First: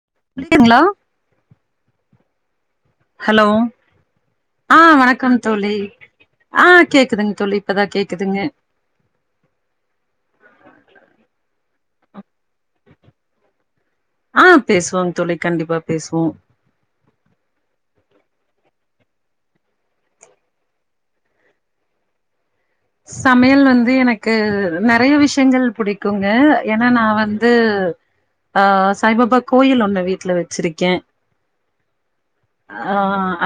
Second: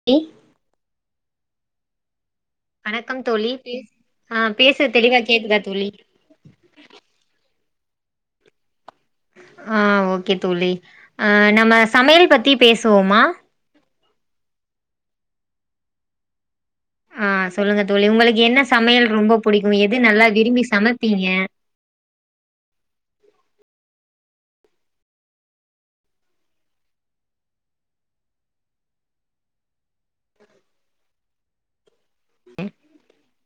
ம் கேக்குதுங்களா வணக்கம் ஹலோ தோழி பேஸ் ஆ பேச தெளிவா வணக்கம் கேக்குதா தோழி ஆ கேக்குதுங்க தோழி இப்பதா கேக்குதுங்க ஆ ஓகே தோழி நம்ம சமையல் பத்தி பேசுவோமா ஆ பேசுவோங்க தோழி கண்டிப்பா பேசுவோ ஆ சொல்லுங்க தோழி உங்களுக்கு என்ன சமையல் ரொம்ப புடிக்கு எது நல்லா விரும்பி சமப்பீங்க சமையல் வந்து எனக்கு நெறையா விஷயங்கள் புடிக்குங்க ஏன்னா நா வந்து ஆ சாய்பாபா கோயில் ஒண்ணு வீட்ல வச்சிருக்கே ஆ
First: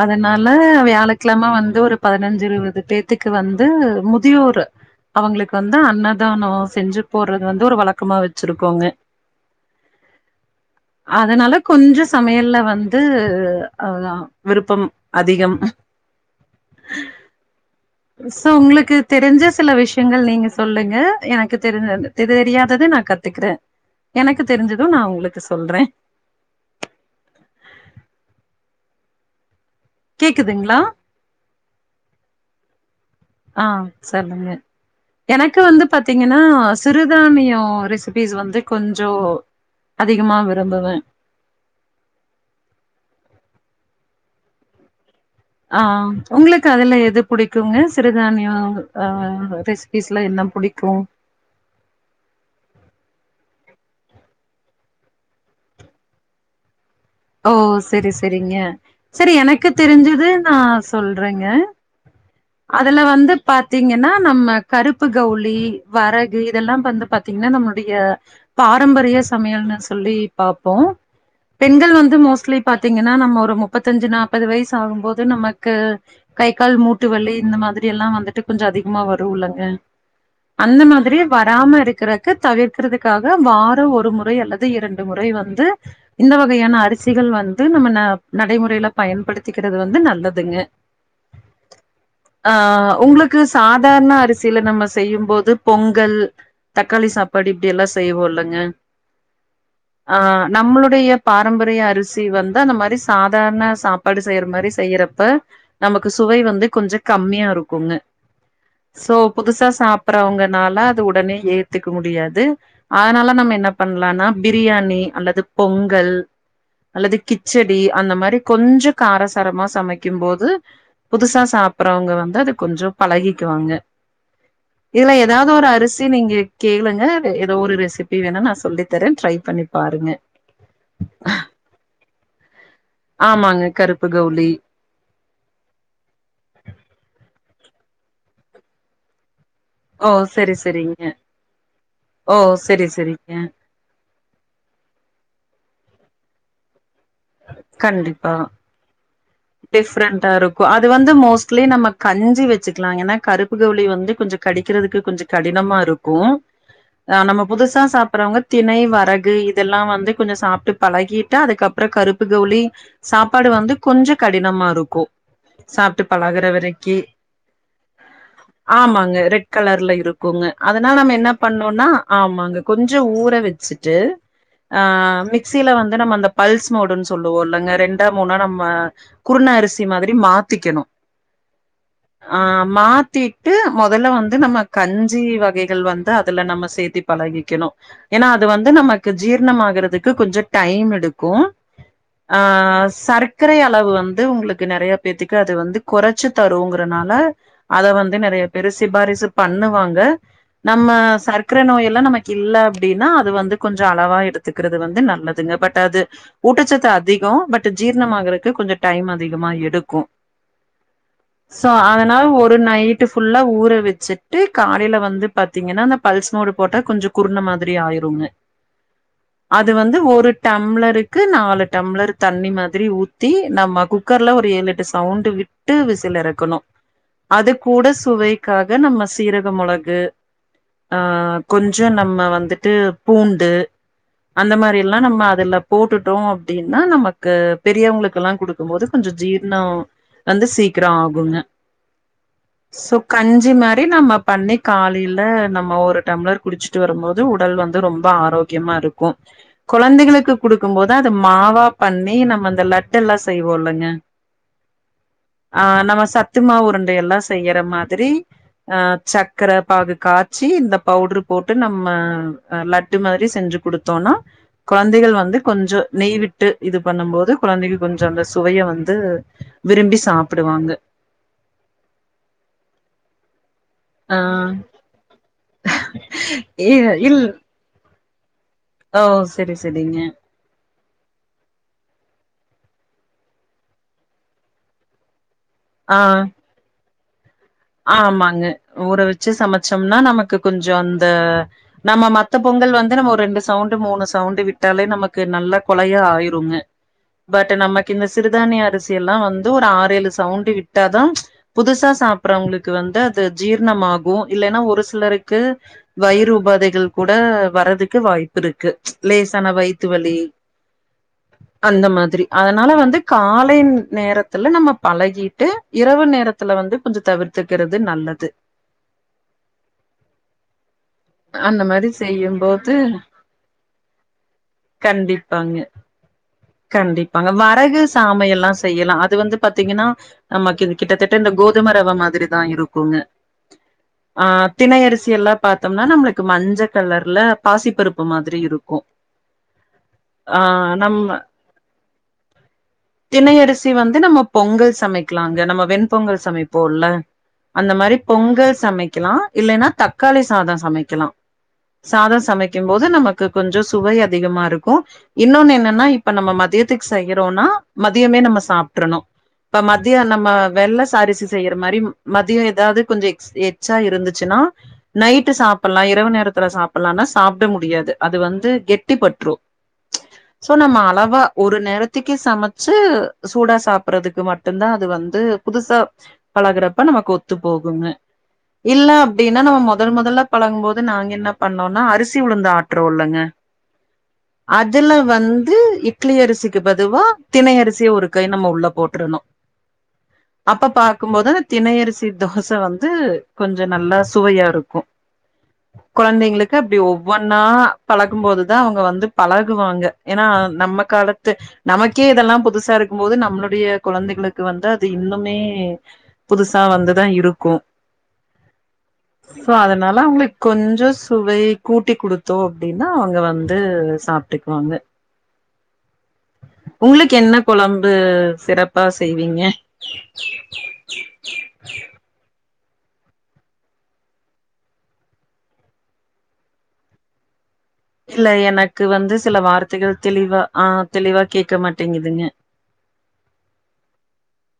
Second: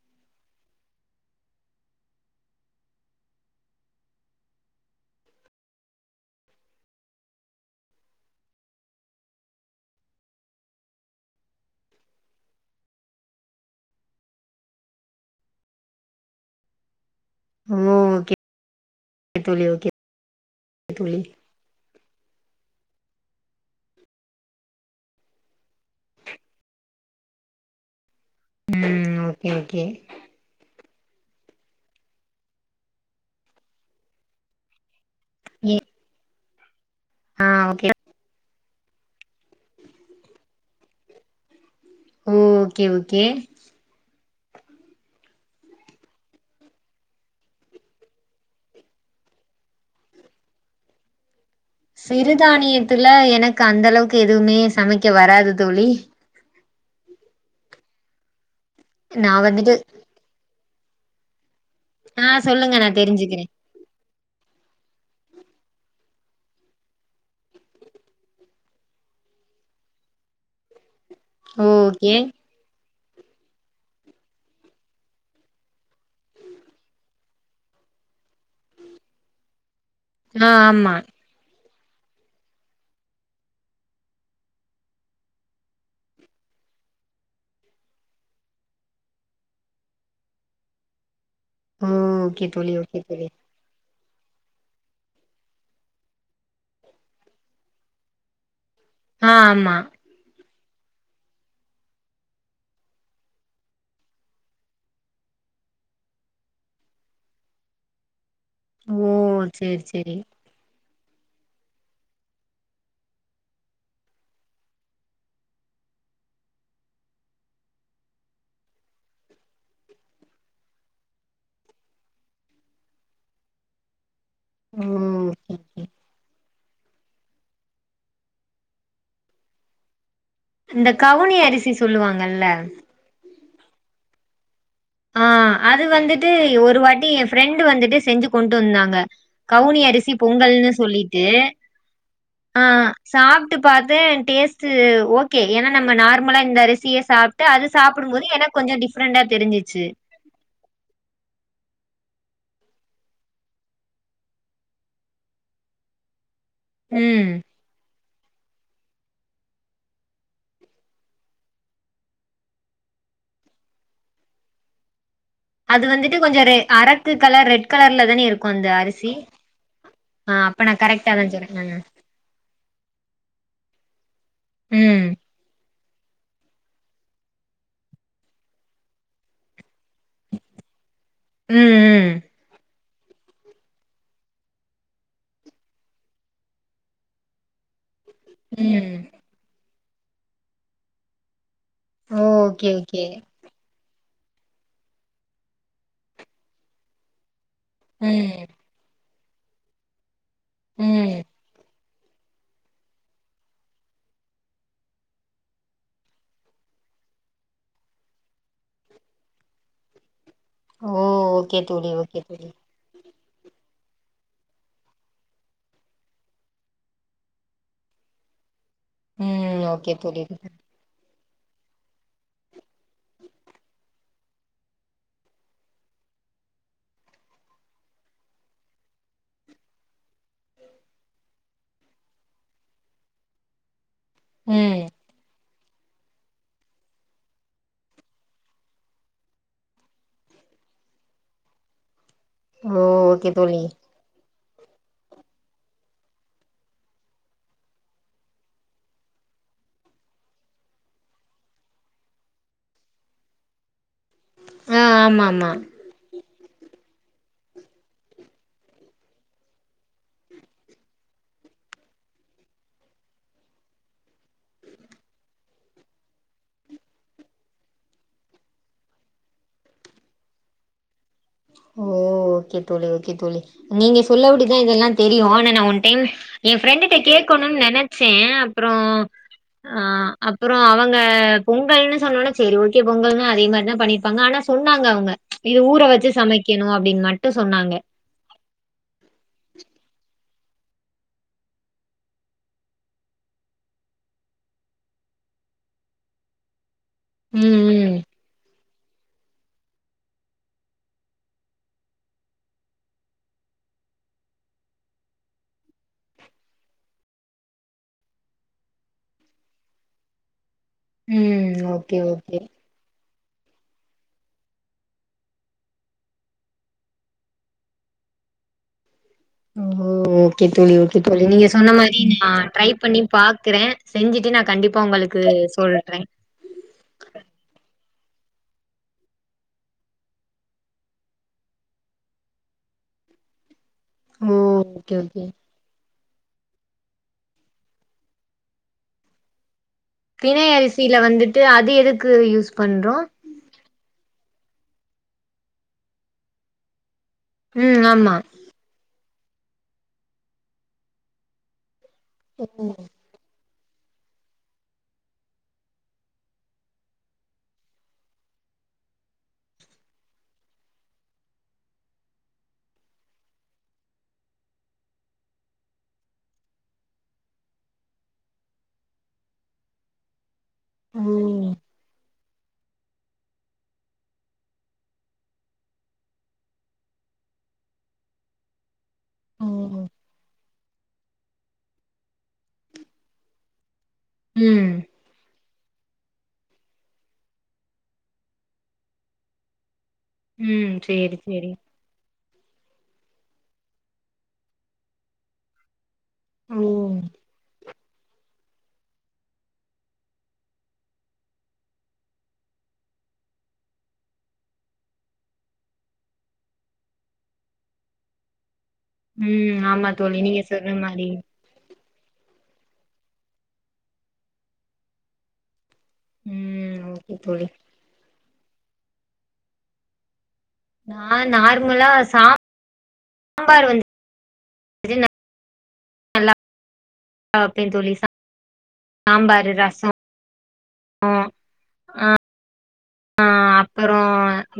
அதனால வியாழக்கெழம வந்து ஒரு பதினஞ்சி இருவது பேத்துக்கு வந்து மு தியோர் அவங்களுக்கு வந்து அன்னதானோ செஞ்சி போட்றது வந்து ஒரு வழக்கமா வச்சிருக்கோங்க அதனால கொஞ்சோ சமையல்ல வந்து அதுதா விருப்பம் அதிகம் ஓ ஓகே சோ உங்களுக்கு தெரிஞ்ச தோழி சில ஓகே விஷயங்கள் நீங்க சொல்லுங்க தோழி எனக்கு தெரிஞ்ச தெரியாதத நா கத்துக்குறே எனக்கு தெரிஞ்சது நா உங்களுக்கு சொல்றே ம் ஓகே ஓகே கேக்குதுங்களா ஆ சொல்லுங்க எனக்கு ஏ வந்து பாத்தீங்கன்னா ஆ சிறுதானியோ ஓகே ரெசிபீஸ் வந்து கொஞ்சோ அதிகமா விரும்புவே ஓ ஓகே ஓகே ஆ உங்களுக்கு அதுல எது பிடிக்குங்க சிறுதானியோ ஆ ரெசி பீஸ்ல என்ன புடிக்கு சிறுதானியத்துல எனக்கு அந்த அளவுக்கு எதுவுமே சமைக்க வராது தோழி ஓ செரி செரிங்க சரி நா எனக்கு வந்துட்டு தெரிஞ்சது நா சொல்றேங்க ஆ சொல்லுங்க நா அதுல வந்து தெரிஞ்சுக்கிறே பாத் தீங்கன்னா நம்ம கருப்பு கவுளி வரகு இதெல்லா வந்து பாத்தீங்கன்னா நம்மளுடைய பாரம்பரிய சமையல்ன்னு சொல்லி பாப்போ பெண்கள் வந்து ஓகே மோஸ்ட்லி பாத்தீங்கன்னா நம்ம ஒரு முப்பத்தஞ்சி நாப்பது வயசு ஆகும் போது நமக்கு கை கால் மூட்டு வலி இந்த மாரி எல்லா வந்துட்டு கொஞ்சோ அதிகமா வரு இல்லங்க ஆ அந்த ஆமா மாதிரி வராம இருக்குறக்கு தவிர்க்கறதுக்காக வாரோ ஒரு முறை அல்லது இரண்டு முறை வந்து இந்த வகையான அரிசிகள் வந்து நம்ம ந நடைமுறையில பயன்படுத்திக்கிறது வந்து நல்லதுங்க ஓ ஓகே ஆ தோழி ஓகே தோழி உங்களுக்கு சாதாரண அரிசியில நம்ம செய்யும்போது பொங்கல் தக்காளி சாப்பாடு இப்டி எல்லா செய்வோ இல்லங்க ஆ ஆமா ஆ நம்மளுடைய பாரம்பரிய அரிசி வந்தா அந்த மாரி சாதாரண சாப்பாடு செய்யற மாரி செய்யறப்ப நமக்கு சுவை வந்து கொஞ்சோ கம்மியா இருக்குங்க ஓ சோ புதுசா சேரி சேரி சாப்பறவங்க நால்லா அத உடனே ஏத்துக்க முடியாது அதனால நம்ம என்ன பண்ணலானா பிரியாணி அல்லது பொங்கல் அல்லது கிச்சடி அந்த மாரி கொஞ்சோ கார சரமா சமைக்கும்போது புதுசா சாப்பிறவங்க வந்து அத கொஞ்சோ பழகிக்குவாங்க ஓ இதெல்லா எத் ஓகே ஏதாவது ஒரு ஓகே அரிசி நீங்க கேளுங்க ஏதோ ஒரு ரெசிபி வேணா நா சொல்லித்தரே ட்ரை பண்ணி பாருங்க இந்த கவுனி அரிசி சொல்லுவாங்கல்ல ஆமாங்க கருப்பு கவுளி ஆ அது வந்துட்டு ஒரு வாட்டி எ ஃப்ரெண்டு வந்துட்டு செஞ்சு கொண்டு வந்தாங்க கவுனி ஓ அரிசி சரி பொங்கல்னு சரிங்க சொல்லிட்டு ஓ ஆ சரி சரிங்க சாப்ட்டு பாத்தே டேஸ்ட்டு ஓக்கே ஏன்னா நம்ம நார்மலா இந்த அரிசிய சாப் ட்டு அது சாப்டும் போது எனக்கு கொஞ்சு டிஃப்ரெண்டா தெரிஞ்சு டிஃப்ரன் ன்டா இருக்கு அது வந்து மோஸ்ட்லி நம்ம கஞ்சி வெச்சுக்கலா ஏன்னா கருப்பு கவுளி வந்து கொஞ்சு கடிக்கிறதுக்கு கொஞ்சு கடினமா இருக்கு ஆ ம் நம்ம புதுசா சாப் புறவங்க தினை வரகு இதெல்லா வந்து கொஞ்சு சாப்ட்டு பழகிட்டா அதுக்கப் அப்புறோ கருப்பு கவுளி சாப்பாடு வந்து கொஞ்சோ கடினமா இருக்கோ அது சாப்ட்டு வந்துட்டு கொஞ்சோ பழகுற ரெ வரைக்கி அரக்கு கலர் ரெட் கலர்ல தானே இருக்கு அந்த அரிசி ஆமாங்க ரெட் கலர்ல இருக் ஆ ங்க அப்ப நா அதனா கரெக்டா நம்ம தா என்ன சொன்னே பண்ணூனா ஆமாங்க கொஞ்சு ஊற வெச்சுட்டு ஆ ம் மிக்சில வந்து நம்ம அந்த பல்ஸ் மோடுன்னு சொல்லுவோ இல்லங்க ரெண்டோ மூணோ நம்ம குருந அரிசி மாதிரி மாத்திக்கணு ம் ம் ஆ மாத்திட் ட்டு மொதல்ல வந்து நம்ம கஞ்சி வகைகள் வந்து அதுல நம்ம சேர்த்தி பழகிக்கணு ஏன்னா அது வந்து ம் ம் நமக்கு ஜீர்ணமாகுறதுக்கு கொஞ்சு டைம் எடுக்கு ஓ ஆ ஓகே ஓகே சர்க் கரை அளவு வந்து உங்களுக்கு நெறையா பேத்துக்கு அது வந்து கொறைச்சு தருங்கறனால அத வந்து நெறைய ம் பேரு சிபாரிசு பண்ணுவாங்க நம்ம ம் ச க்கர நோய் எல்லா நமக்கு இல்ல அப்படின்னா அது வந்து கொஞ்சு அளவா எடுத்துக்கிறது வந்து நல்லதுங்க பட் அது ஊட்டச்சத்து அதிகோ பட் ஜீரணம் ஆகுறதுக்கு கொஞ்சு டைம் அதிகமா எடுக்கு ஓ ஓகே சோ தோழி ஓகே அதனால தோழி ஒரு நைட் நைட்டு ஃபுல்லா ஊற வெச்சுட்டு காலையில வந்து பாத்தீங்கன்னா அந்த பல்ஸ் மோடு போட்டா கொஞ்சு குறுன மாதிரி ஆயிருங்க ம் அது ஓகே வந்து தோழி ஒரு டம்ளரு க்கு நாலு டம்ளர் தண்ணி மாதிரி ஊத்தி நம்ம குக்கர்ல ஒரு ஏழு எட்டு சவுண்ட் விட் விட்டு விசில் எறக்கணு அது கூட சுவைக்காக நம்ம சீரக மொளகு ஆ கொஞ்சு நம்ம வந்துட்டு பூண்டு அந்த மாரி ம் எல்லா நம்ம அதுல போட்டுட்டோ அப்படின்னா நமக்கு பெரியவங்களுக்கெல்லா குடுக்கு போது கொஞ்சு ஜீர்ணோ வந்து சீக்கிரோ ஆகுங்க ஓ சோ ஓகே கஞ்சி தோழி மாரி நம்ம பண்ணி காலையில நம்ம ஒரு டம்ளர் குடிச்சிட்டு வரும்போது உடல் வந்து ரொம்போ ஆரோக்கியமா இருக்கு கொழந்தைகளுக்கு குடுக்கும் போது அத மாவா பண்ணி நம்ம அந்த லட்ட எல்லா செய்வோ இல்லங்க ஆ ஆமா ஆமா ஆ நம்ம சத்துமாவு உருண்டை எல்லா செய்யிற மாதிரி ஆ சக்கர பாகு காச்சி இந்த பவுடரு போட்டு நம்ம லட் லட்டு மாதிரி செஞ்சு கொடுத்தோனா கொழந்தைகள் வந்து கொஞ்சோ நெய் விட்டு இது பண்ணும் போது கொழந்தைங்க கொஞ்சோ அந்த சுவைய வந்து விரும்பி சாப்புடுவாங்க ஓ ஓகே தோழி ஓகே தோழி நீங்க ஆ சொல்லபடிதா இதெல்லா தெரியு ஆனா நா ஒன் டைம் எ இ ஃப்ரெண்டுட்ட இல் கேட்கணுன் நெனச் ச்சே அப்புறோ ஓ செரி ஆ செரிங்க அப் அப்புறோ அவங்க பொங்கல்ன்னு சொன்னோனா செரி ஓகே பொங்கல் தா அதே மாரி தா பண்ணியிருப்பாங்க ஆனா சொன்னாங்க அவ்ங்க இது ஊற ஆ வச்சு சமைக்கணு அப்டின் மட்டு சொன்னாங்க ஆமாங்க ஊற வச்சு சமச்சம்னா நமக்கு கொஞ்சோ அந்த நம்ம மத்த பொங்கல் வந்து நம்ம ஒரு ரெண்டு சவுண்டு மூணு சவுண்டு் விட்டாலே நமக்கு நல்லா கொலையா ஆயிருங்க பட் நமக்கு ம் ம் இந்த சிறுதானிய அரிசி எல்லா வந் து ஒரு ஆரேழு சவுண்ட் விட்டாதா புதுசா சாப் சாப்புறவங்களுக்கு வந்து அது ஜீர்ணமாகு இல்லென்னா ஒரு சிலருக்கு வயிறு உபாதைகள் கூட வர்றதுக்கு வாய்ப்பு இருக்கு லேசான வயித்து வலி ம் அந்த ஓகே மாதிரி ஓகே அதனால வந்து காலை நேரத்துல நம்ம பழகிட்டு இரவு நேரத்துல வந்து கொஞ்சோ தவிர்த்துக்கிறது நல்லது ம் ம் ஓகே தோழி ஓகே தோழி நீங்க அந்த சொன்ன மாரி நா ட்ரை செய்யும்போது பண்ணி பாக்குறே செஞ்சிட்டு நா கண்டிப்பா உங்களுக்கு கண்டிப்பாங்க சொல்றே கண்டிப்பாங்க வரகு சாமை எல்லா செய்யலா அது வந்து பாத்தீங்ன்னா நமக்கு இது கிட்டத்தட்ட இந்த கோதும ரவ மாதிரிதா இருக்குங்க [inaudible] ஆ தினை ஓகே அரிசி ஓகே எல்லா பாத்தோம்னா நம்மளுக்கு மஞ்ச கலர்ல பாசிப்பருப்பு மாதிரி இருக்கு ஆ திணை அரிசியில நம்ம வந்துட்டு அது எதுக்கு யூஸ் பண்றோ தி வந்து நம்ம பொங்கல் சமைக்கலா இந்த நம்ம வெண்பொங்கல் சமைப்போல்ல அந்த ம் மாரி ஆமா பொங்க சமைக்லா இல்லென்னா தக்காளி சாதோ சமைக்கலா சாதோ ஓ சமைக்கும் போது நமக்கு கொஞ்சோ சுவை அதிகமா இருக்கு இன்னொன்னு என்னன்னா இப்ப நம்ம மதியத்துக்கு செய்யறோனா மதியமே நம்ம சாப்ட்றணு இப்ப மதிய நம்ம வெள்ள சாரிசி செய்யற மாரி மதியோ ஏதாவ்து கொஞ்சோ எச்சா இருந்துச்சுன்னா நைட்டு சாப்புட்லா இரவு நேரத்துல சாப்ட்லானா சாப்ட முடியாது அது வந்து கெட்டிப்பட்று [inaudible] சோ நம்ம அளவா ம் ஒரு நேரத்துக்கே சமச்சு சூடா சாப்பறதுக்கு மட்டுதா அது வந்து புதுசா பழகுறப்ப நமக்கு ஒத்து போகுங்க இல்ல அப்டின்னா நம்ம ம் மொதல் மொதலா பழகும் போது நாங்க என்ன பண்ணோனா அரிசி உளுந்து ஆட்றோ ல்லங்க ம் அதுல வந்து இட் ட்லி அரிசிக்கு பதுவா திணை அரிசிய ஒரு கை நம்ம உள்ள போட்டுரணு அப்ப ம் சேரி பாக்கும்போது அந்த சேரி தினையரிசி தோச வந்து கொஞ்சோ நல்லா சுவையா இருக்கு கொழந்தைங்களுக்கு அப்டி ம் ஒவ்வொன்னா பழக்கும் போதுதா அவங்க வந்து பழகுவாங்க ஏனா நம்ம காலத்து நமக்கே இதெல்லா புதுசா இருக்கும் போது நம்மளுடைய கொழந்தைகளுக்கு வந்து அது இன்னுமே புதுசா வந்துதா இருக்கு சோ ம் ஆமா அதனால தோழி அவங்களுக் நீங்க சொன்ன கொஞ்சோ மாரி சுவை கூட்டி குடுத்தோ அப்டின்னா அவங்க வந்து சாப்டுக்குவாங்க ம் ஓகே உங்களுக்கு என்ன தோழி கொழம்பு சிறப்பா செய்வீங்க நா நார்மலா சா ம்பார் வந்து [inaudible] நல்லா [inaudible] தோழி இல்ல எனக்கு வந்து சில சாம்பாரு ரசோ வார்த்தைகள் தெளிவா ஆ தெளிவா கேக்க மாட்டேங்குதுங்க ஆ அப்பறோ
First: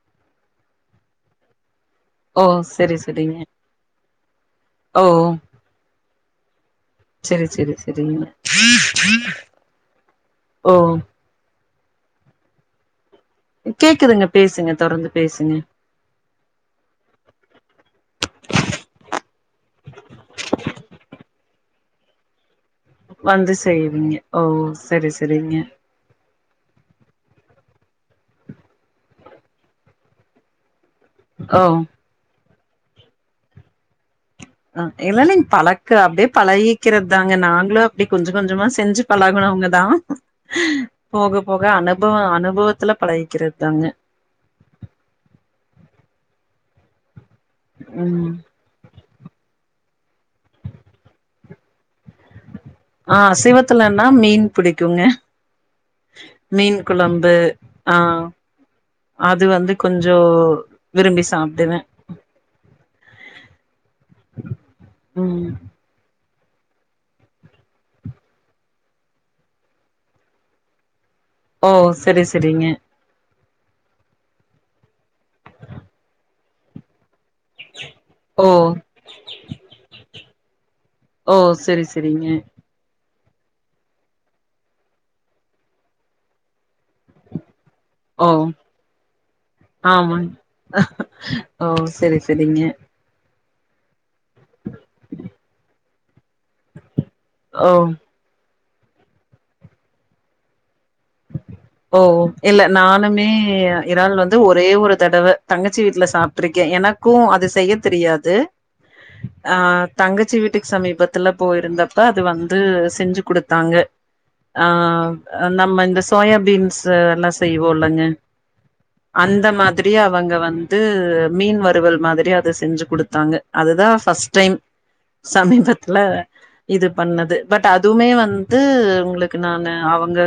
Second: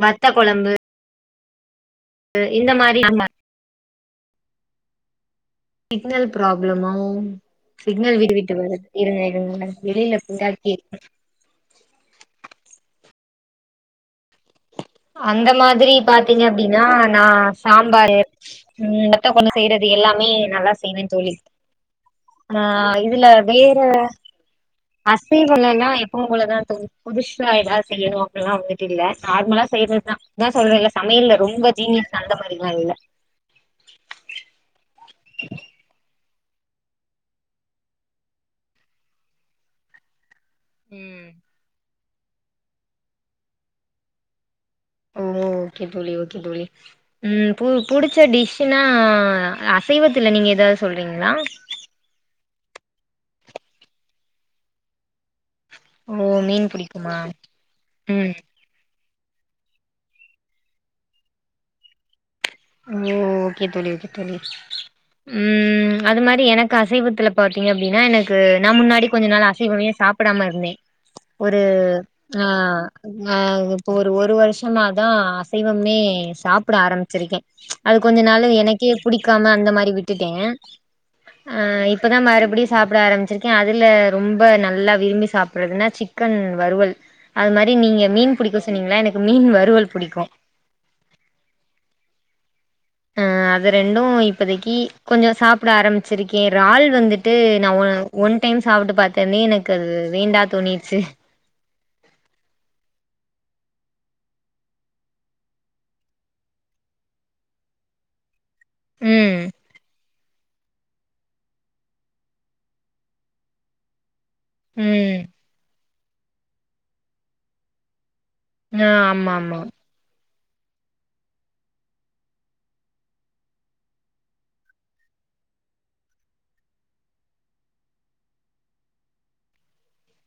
வத்த கொழம்பு ஓ இந்த செரி மாரி செரிங்க ஓ சிக்னல் ப்ராப்ளமோ சரி சரி சிக்னல் சரிங்க. வீடுவிட்டு வருது இருங்க இருங்க வெளில [inaudible] ஓ கேக்குதுங்க பேசுங்க தொடர்ந்து அந்த பேசுங்க மாதிரி பாத்தீங்க அப்டின்னா நா சாம்பாரு ம் வத்த [inaudible] செய்றது எல்லாமே நல்லா செய்யவே தோழி ஆ இதுல வந்து வேற செய்வீங்க. ஓ சரி அசை [inaudible] சரிங்க. அவ்வளதா தோழி புதுசா எதாவது செய்யணு அப்பல்லா வந்துட்டு இல்ல நார்மலா செய்யறதுதா அதா சொல்றல்ல சமையல்ல ஓ ரொம்ப ஜீனியஸ் அந்த மாரிலா இல்ல அ எல்லாமே தலக்கு அப்டியே பழகி கிறது தாங்க நாங்களு அப்டி கொஞ்ச கொஞ்சமா செஞ்சு பழகணவங்க தா ம் போக போக அனுபவ அனுபவத்துல பழகிக்கறது தாங்க ஓ ஓகே தோழி ஓகே தோழி ம் பு புடிச்ச ம் டிஷ் தின்னா அசைவத்துல நீங்க எதாவ் சொல்றீங்களா ஆ அசைவத்துலன்னா மீன் புடிக்குங்க ஓ மீன் புடிக்குமா கொழம்பு ஆ ம் அது வந்து கொஞ்சோ விரும்பி சாப்டுவே ஓ ஓகே தோழி ஓகே தோழி ம் அது மாரி எனக்கு அசைவத்துல பாத்தீங்க அப்டின்னா எனக்கு நா முன்னாடி கொஞ்ச நாள் அசைவமே சாப்படாம இருந்தே ஒரு ஓ செரி ஆ செரிங்க ஆ இப்போ ஒரு ஒரு வருஷமாதா அசைவமே சாப்பட ஆரம்பிச்சிருக்கே அது கொஞ்ச நாளு ஓ எனக்கே புடிக்காம அந்த மாரி விட்டுட்டே ஓ ஆ செரி இப்பதா செரிங்க மறுபடியு சாப்பட ஆரம்பிச்சிருக்கே அதுல ரொம்ப நல்லா விரும்பி சாப்புடுறதுன்னா சிக்கன் வறுவல் அது மாரி நீங்க ஓ மீன் புடிக்கு சொன்னீங்கள எனக்கு மீன் வறுவல் புடிக்கு ஆமாங் ஓ செரி செரிங்க ஆ அது ரெண்டு இப்பதைக்கி கொஞ்சோ சாப்பட ஆரம் பிச்சிருக்கே ரால் வந்துட்டு ஓ நா ஒ ஒன் டைம் சாப்புட்டு பாத்தொன்னே எனக்கு அது வேண்டா தோணிருச்சு ஓ இல்ல நானுமே இறால் வந்து ஒரே ஒரு தடவ தங்கச்சி வீட்டுல சாப்ட்ருக்கே என க்கு அது செய்ய தெரியாது ம் ஆ தங்கச்சி வீட்டுக்கு சமீபத்துல போயிருந்தப்ப அது வந்து செஞ்சி குடுத்தாங்க ஆ ம் நம்ம இந்த சோயாபீன்ஸ் எல்லா செய்வோ இல்லங்க ஆ ஆமா அந்த ஆமா மாதி ரி அவங்க வந்து மீன் வறுவல் மாதிரி அத செஞ்சு குடுத்தாங்க அதுதா பஸ்ட் டைம் சமீபத்துல இது பண்ணது பட் அதுவுமே வந்து உங்களுக்கு நானு அவங்க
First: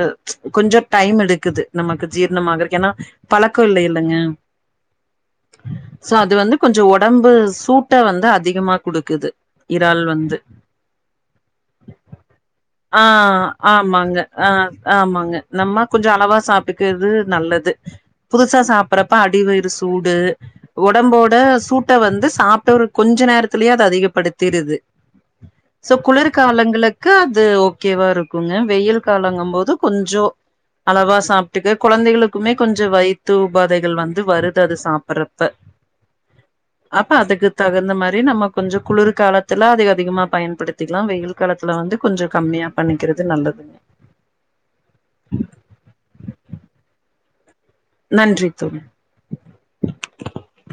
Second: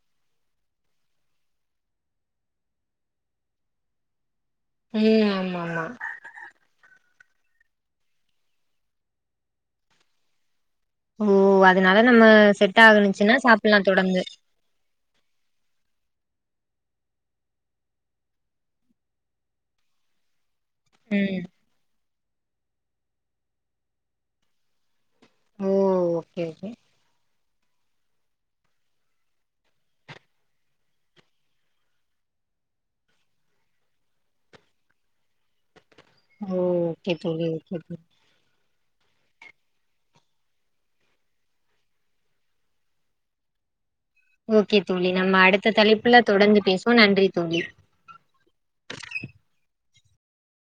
கொஞ்சோ டைம் எடுக்குது நமக்கு ஜீர்ணமாகறதுக்கு ஏன்னா பழக்க இல்லைலங்க ம் ஆமா ஆமா சோ அது வந்து கொஞ்சோ உடம்பு சூட்டை வந்து அதிகமா குடுக்குது இறால் வந்து ஓ அதனால நம்ம செட் ஆ ஆகனுச்சுன்னா சாப்டலா ஆமாங்க தொடர்ந்து ஆ ஆமாங்க நம்ம கொஞ்சோ அளவா சாப்ட்டுக்கிறது நல்லது புதுசா சாப்பறப்ப அடிவயிறு சூடு உடம்போட ம் சூட்டை வந்து சாப்ட்ட ஒரு கொஞ்சோ நேரத்துலயே அத அதிகப்படுத்திருது ஓ சோ ஓகே ஓகே குளிர்காலங்களுக்கு அது ஓகேவா இருக்குங்க வெயில் காலங்கு போது கொஞ்சோ அளவா சாப்ட்டுக்க கொழந்தைகளுக்குமே கொஞ்சோ வயிற்று உபாதைகள் வந்து வருது அது சாப்பறப்ப ஓ அப்ப ஓகே அதுக்கு தோழி ஓகே தகுந்த தோழி மாரி நம்ம கொஞ்சோ குளிர் காலத்துல அத அதிகமா பயன்படுத்திக்கலா வெயில் காலத்துல வந்து கொஞ்சோ கம்மியா பண்ணிக்கிறது நல்லதுங்க ஓகே தோழி நம்ம அடுத்த தலைப்புல தொடர்ந்து பேசுவோ நன்றி தோழி நன்றி தோழி